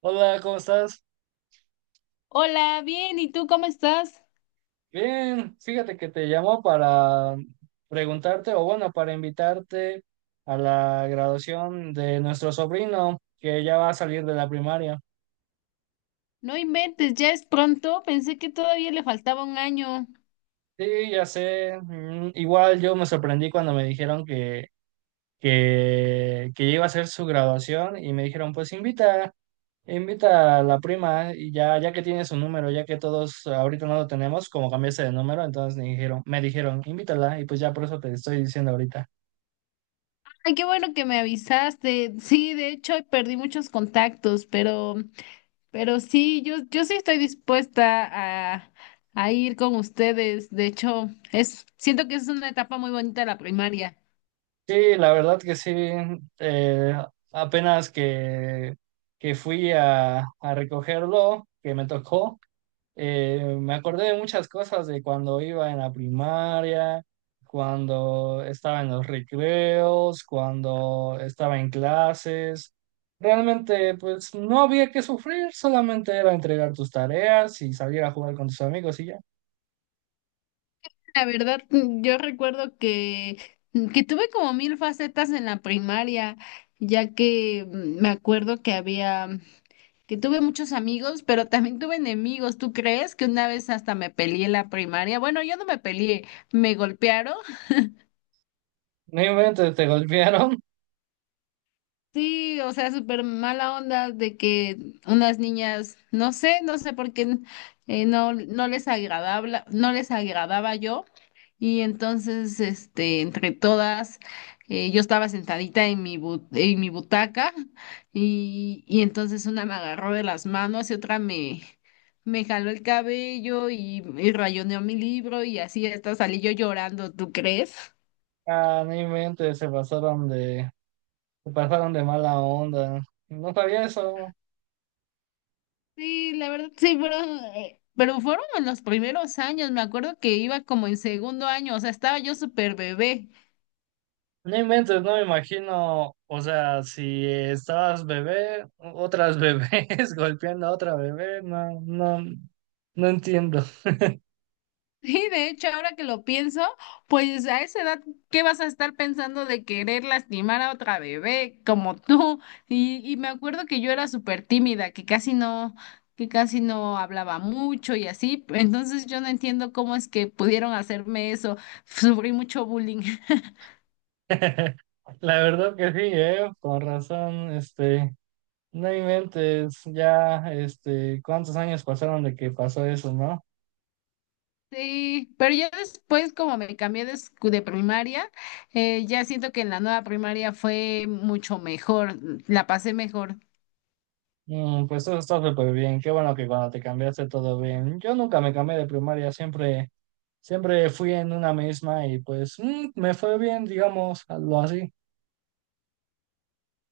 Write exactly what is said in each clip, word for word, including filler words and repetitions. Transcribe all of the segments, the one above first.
Hola, ¿cómo estás? Hola, bien, ¿y tú cómo estás? Bien, fíjate que te llamo para preguntarte, o bueno, para invitarte a la graduación de nuestro sobrino, que ya va a salir de la primaria. No inventes, ya es pronto, pensé que todavía le faltaba un año. Sí, ya sé. Mm, igual yo me sorprendí cuando me dijeron que, que, que iba a ser su graduación y me dijeron, pues invita, invita a la prima y ya, ya que tiene su número, ya que todos ahorita no lo tenemos, como cambiaste de número, entonces me dijeron, me dijeron, invítala y pues ya por eso te estoy diciendo ahorita. Ay, qué bueno que me avisaste. Sí, de hecho, hoy perdí muchos contactos, pero, pero sí, yo, yo sí estoy dispuesta a, a ir con ustedes. De hecho, es, siento que es una etapa muy bonita la primaria. Sí, la verdad que sí. eh, apenas que, que fui a, a recogerlo, que me tocó. Eh, me acordé de muchas cosas de cuando iba en la primaria, cuando estaba en los recreos, cuando estaba en clases. Realmente, pues no había que sufrir, solamente era entregar tus tareas y salir a jugar con tus amigos y ya. La verdad, mm, yo recuerdo que, mm, que tuve como mil facetas en la primaria, ya que mm, me acuerdo que había. Que tuve muchos amigos, pero también tuve enemigos. ¿Tú crees que una vez hasta me peleé en la primaria? Bueno, yo no me peleé, me golpearon. Ni inventes, te golpearon. Sí, o sea, súper mala onda de que unas niñas, no sé, no sé por qué eh, no, no les agradaba, no les agradaba yo. Y entonces, este, entre todas, eh, yo estaba sentadita en mi bu- en mi butaca, y, y entonces una me agarró de las manos y otra me, me jaló el cabello, y, y rayoneó mi libro y así hasta salí yo llorando, ¿tú crees? Ah, ni inventes, se pasaron de se pasaron de mala onda. No sabía eso. Sí, la verdad, sí, pero, eh, pero fueron en los primeros años, me acuerdo que iba como en segundo año, o sea, estaba yo súper bebé. No inventes, no me imagino. O sea, si estabas bebé, otras bebés golpeando a otra bebé, no, no, no entiendo. Sí, de hecho, ahora que lo pienso, pues a esa edad, ¿qué vas a estar pensando de querer lastimar a otra bebé como tú? Y, y me acuerdo que yo era súper tímida, que casi no, que casi no hablaba mucho y así, entonces yo no entiendo cómo es que pudieron hacerme eso, sufrí mucho bullying. La verdad que sí. Eh, con razón, este, no inventes. Ya, este, ¿cuántos años pasaron de que pasó eso, no? Sí, pero ya después, como me cambié de, escu- de primaria, eh, ya siento que en la nueva primaria fue mucho mejor, la pasé mejor. Mm, pues eso está súper bien. Qué bueno que cuando te cambiaste todo bien. Yo nunca me cambié de primaria, siempre, siempre fui en una misma y pues mm, me fue bien, digamos, algo así.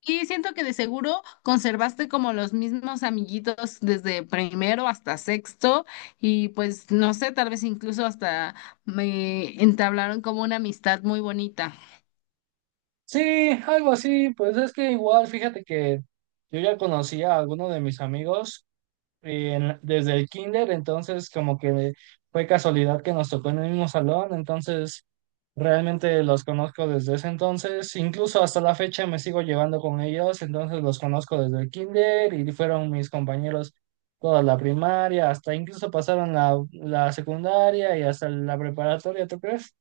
Y siento que de seguro conservaste como los mismos amiguitos desde primero hasta sexto, y pues no sé, tal vez incluso hasta me entablaron como una amistad muy bonita. Sí, algo así. Pues es que igual, fíjate que yo ya conocía a alguno de mis amigos en- desde el kinder, entonces como que fue casualidad que nos tocó en el mismo salón. Entonces realmente los conozco desde ese entonces, incluso hasta la fecha me sigo llevando con ellos. Entonces los conozco desde el kinder y fueron mis compañeros toda la primaria, hasta incluso pasaron la, la secundaria y hasta la preparatoria, ¿tú crees?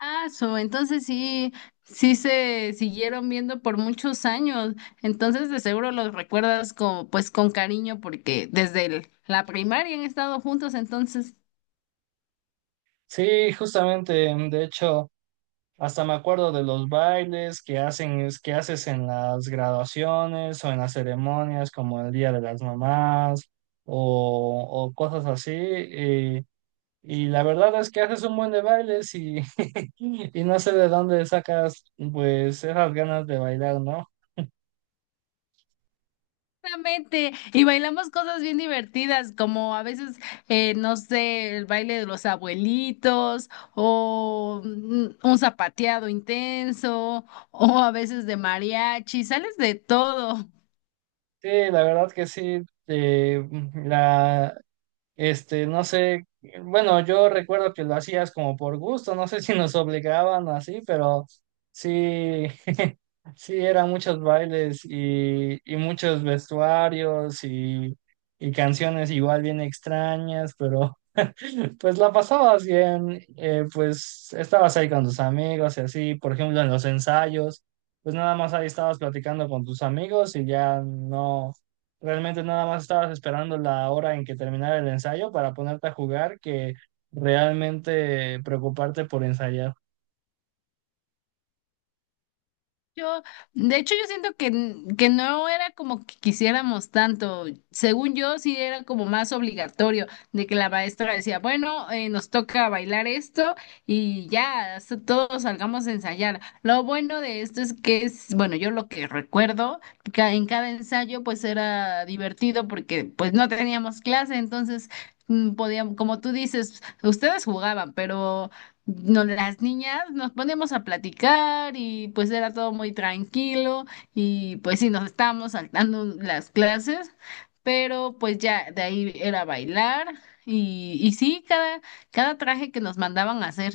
Ah, so, entonces sí, sí se siguieron viendo por muchos años. Entonces de seguro los recuerdas con, pues, con cariño porque desde el- la primaria han estado juntos, entonces. Sí, justamente, de hecho, hasta me acuerdo de los bailes que hacen, es- que haces en las graduaciones o en las ceremonias, como el Día de las Mamás o, o cosas así. Y, y la verdad es que haces un buen de bailes y, y no sé de dónde sacas pues esas ganas de bailar, ¿no? Exactamente. Y bailamos cosas bien divertidas, como a veces, eh, no sé, el baile de los abuelitos o mm, un zapateado intenso o a veces de mariachi, sales de todo. Sí, la verdad que sí. eh, la, este, no sé, bueno, yo recuerdo que lo hacías como por gusto, no sé si nos obligaban o así, pero sí, sí, eran muchos bailes y, y muchos vestuarios y, y canciones igual bien extrañas, pero pues la pasabas bien. Eh, pues estabas ahí con tus amigos y así. Por ejemplo, en los ensayos, pues nada más ahí estabas platicando con tus amigos y ya no, realmente nada más estabas esperando la hora en que terminara el ensayo para ponerte a jugar que realmente preocuparte por ensayar. Yo, de hecho, yo siento que, n- que no era como que quisiéramos tanto. Según yo, sí era como más obligatorio de que la maestra decía, bueno, eh, nos toca bailar esto y ya, hasta todos salgamos a ensayar. Lo bueno de esto es que es, bueno, yo lo que recuerdo, ca- en cada ensayo pues era divertido porque pues no teníamos clase, entonces mm, podíamos, como tú dices, ustedes jugaban, pero no, las niñas nos ponemos a platicar y pues era todo muy tranquilo, y pues sí, nos estábamos saltando las clases, pero pues ya de ahí era bailar, y, y sí, cada, cada traje que nos mandaban a hacer.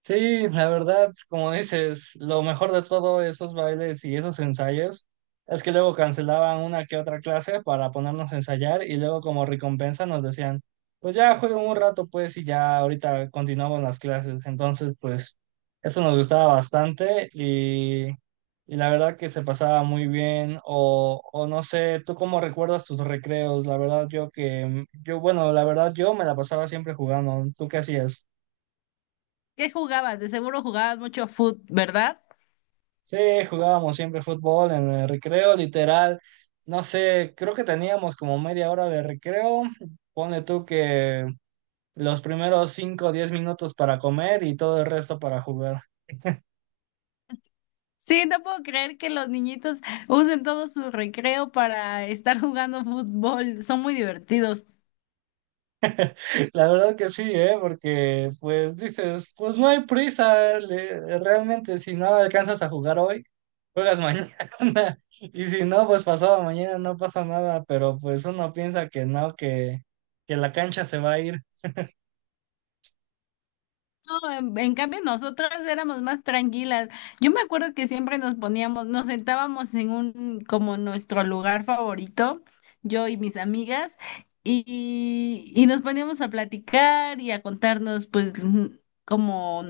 Sí, la verdad, como dices, lo mejor de todo esos bailes y esos ensayos es que luego cancelaban una que otra clase para ponernos a ensayar, y luego, como recompensa, nos decían, pues ya jueguen un rato pues, y ya ahorita continuamos las clases. Entonces, pues eso nos gustaba bastante y, y la verdad que se pasaba muy bien. O, o, no sé, ¿tú cómo recuerdas tus recreos? La verdad yo que, yo, bueno, la verdad, yo me la pasaba siempre jugando. ¿Tú qué hacías? ¿Qué jugabas? De seguro jugabas mucho fútbol, ¿verdad? Sí, jugábamos siempre fútbol en el recreo, literal. No sé, creo que teníamos como media hora de recreo. Ponle tú que los primeros cinco o diez minutos para comer y todo el resto para jugar. Sí, no puedo creer que los niñitos usen todo su recreo para estar jugando fútbol. Son muy divertidos. La verdad que sí, ¿eh? Porque pues dices, pues no hay prisa. Le- realmente, si no alcanzas a jugar hoy, juegas mañana. Y si no, pues pasado mañana no pasa nada. Pero pues uno piensa que no, que, que la cancha se va a ir. No, en, en cambio nosotras éramos más tranquilas. Yo me acuerdo que siempre nos poníamos, nos sentábamos en un, como nuestro lugar favorito, yo y mis amigas, y, y nos poníamos a platicar y a contarnos, pues, mm, como,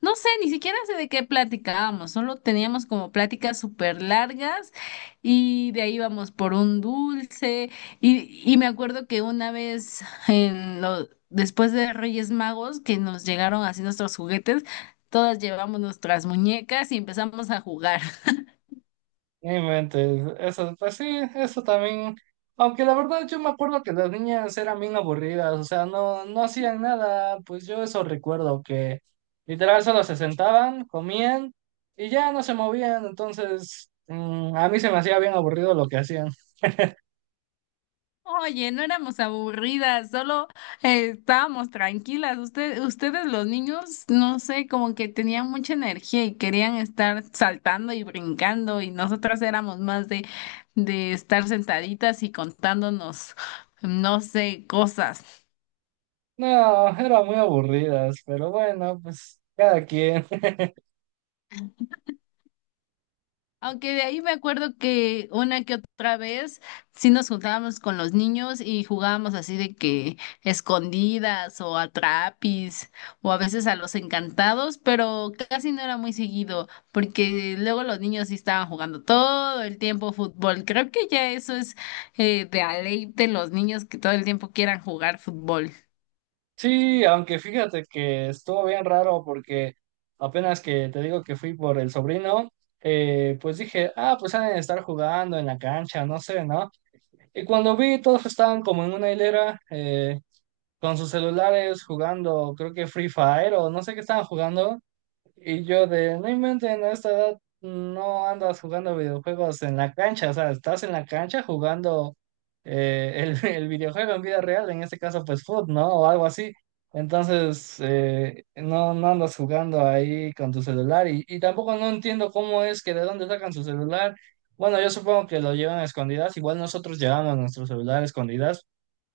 no sé, ni siquiera sé de qué platicábamos, solo teníamos como pláticas súper largas y de ahí íbamos por un dulce. Y, y me acuerdo que una vez, en lo- después de Reyes Magos, que nos llegaron así nuestros juguetes, todas llevamos nuestras muñecas y empezamos a jugar. No inventes, eso, pues sí, eso también. Aunque la verdad yo me acuerdo que las niñas eran bien aburridas. O sea, no, no hacían nada, pues yo eso recuerdo, que literal solo se sentaban, comían y ya no se movían. Entonces mm, a mí se me hacía bien aburrido lo que hacían. Oye, no éramos aburridas, solo eh, estábamos tranquilas. Usted- ustedes los niños, no sé, como que tenían mucha energía y querían estar saltando y brincando, y nosotras éramos más de, de estar sentaditas y contándonos, no sé, cosas. No, eran muy aburridas, pero bueno, pues cada quien. Aunque de ahí me acuerdo que una que otra vez sí nos juntábamos con los niños y jugábamos así de que escondidas o a trapis o a veces a los encantados, pero casi no era muy seguido porque luego los niños sí estaban jugando todo el tiempo fútbol. Creo que ya eso es, eh, de a ley de los niños, que todo el tiempo quieran jugar fútbol. Sí, aunque fíjate que estuvo bien raro porque apenas que te digo que fui por el sobrino, eh, pues dije, ah, pues han de estar jugando en la cancha, no sé, ¿no? Y cuando vi, todos estaban como en una hilera, eh, con sus celulares jugando. Creo que Free Fire o no sé qué estaban jugando. Y yo de, no inventen, a esta edad no andas jugando videojuegos en la cancha. O sea, estás en la cancha jugando, eh, el, el videojuego en vida real, en este caso pues foot, ¿no? O algo así. Entonces, eh, no, no andas jugando ahí con tu celular, y, y tampoco no entiendo cómo es que de dónde sacan su celular. Bueno, yo supongo que lo llevan a escondidas, igual nosotros llevamos nuestro celular a escondidas,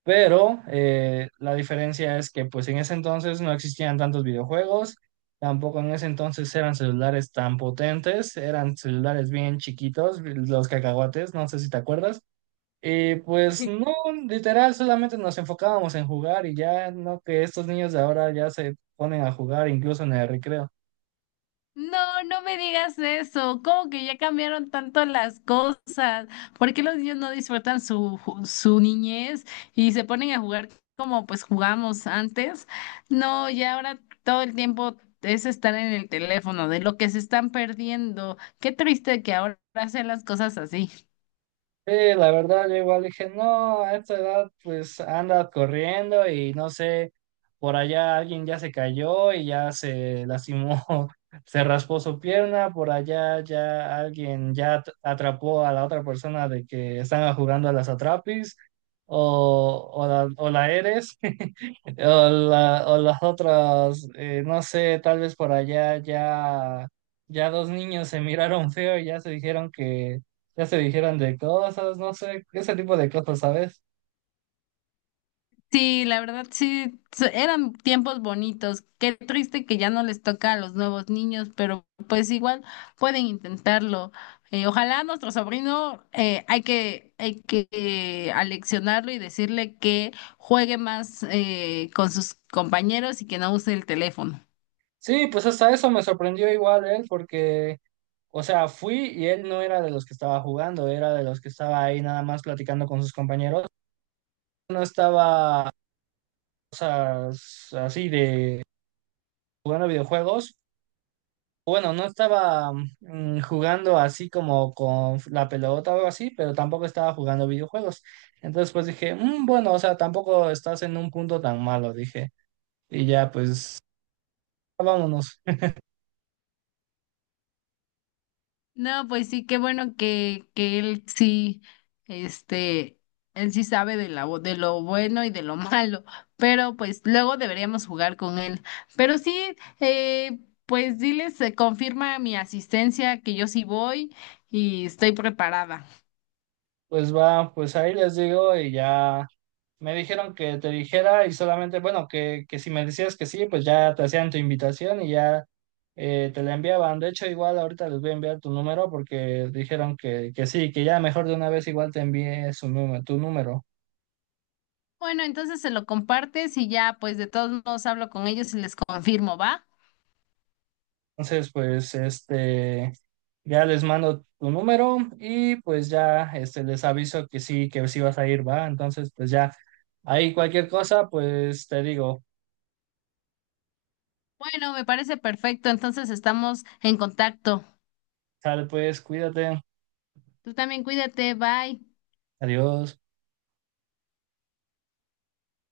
pero eh, la diferencia es que pues en ese entonces no existían tantos videojuegos, tampoco en ese entonces eran celulares tan potentes, eran celulares bien chiquitos, los cacahuates, no sé si te acuerdas. Y pues no, literal, solamente nos enfocábamos en jugar y ya no que estos niños de ahora ya se ponen a jugar incluso en el recreo. No, no me digas eso. ¿Cómo que ya cambiaron tanto las cosas? ¿Por qué los niños no disfrutan su, ju- su niñez y se ponen a jugar como pues jugamos antes? No, ya ahora todo el tiempo es estar en el teléfono, de lo que se están perdiendo. Qué triste que ahora hacen las cosas así. Sí, la verdad, yo igual dije, no, a esta edad pues anda corriendo y no sé, por allá alguien ya se cayó y ya se lastimó, se raspó su pierna, por allá ya alguien ya at- atrapó a la otra persona de que están jugando a las atrapis o, o la, o la eres, o, la- o las otras. Eh, no sé, tal vez por allá ya, ya dos niños se miraron feo y ya se dijeron ya se dijeron de cosas, no sé, ese tipo de cosas, ¿sabes? Sí, la verdad sí, so- eran tiempos bonitos. Qué triste que ya no les toca a los nuevos niños, pero pues igual pueden intentarlo. Eh, ojalá nuestro sobrino, eh, hay que, hay que eh, aleccionarlo y decirle que juegue más, eh, con sus compañeros y que no use el teléfono. Sí, pues hasta eso me sorprendió, igual él, porque, o sea, fui y él no era de los que estaba jugando, era de los que estaba ahí nada más platicando con sus compañeros, no estaba, o sea, s- así de jugando videojuegos. Bueno, no estaba mm, jugando así como con la pelota o algo así, pero tampoco estaba jugando videojuegos. Entonces pues dije: "Mm, bueno, o sea, tampoco estás en un punto tan malo", dije. Y ya pues, vámonos. No, pues sí, qué bueno que, que él sí, este, él sí sabe de la, de lo bueno y de lo malo, pero pues luego deberíamos jugar con él. Pero sí, eh, pues diles, eh, confirma mi asistencia, que yo sí voy y estoy preparada. Pues va, pues ahí les digo, y ya me dijeron que te dijera y solamente, bueno, que, que si me decías que sí, pues ya te hacían tu invitación, y ya eh, te la enviaban. De hecho, igual ahorita les voy a enviar tu número porque dijeron que, que sí, que ya mejor de una vez igual te envié su número, tu número. Bueno, entonces se lo compartes y ya, pues de todos modos hablo con ellos y les confirmo, ¿va? Entonces, pues este, ya les mando tu número y pues ya este, les aviso que sí, que sí vas a ir, va. Entonces, pues ya ahí cualquier cosa, pues te digo, Bueno, me parece perfecto, entonces estamos en contacto. sale pues, cuídate. Tú también cuídate, bye. Adiós.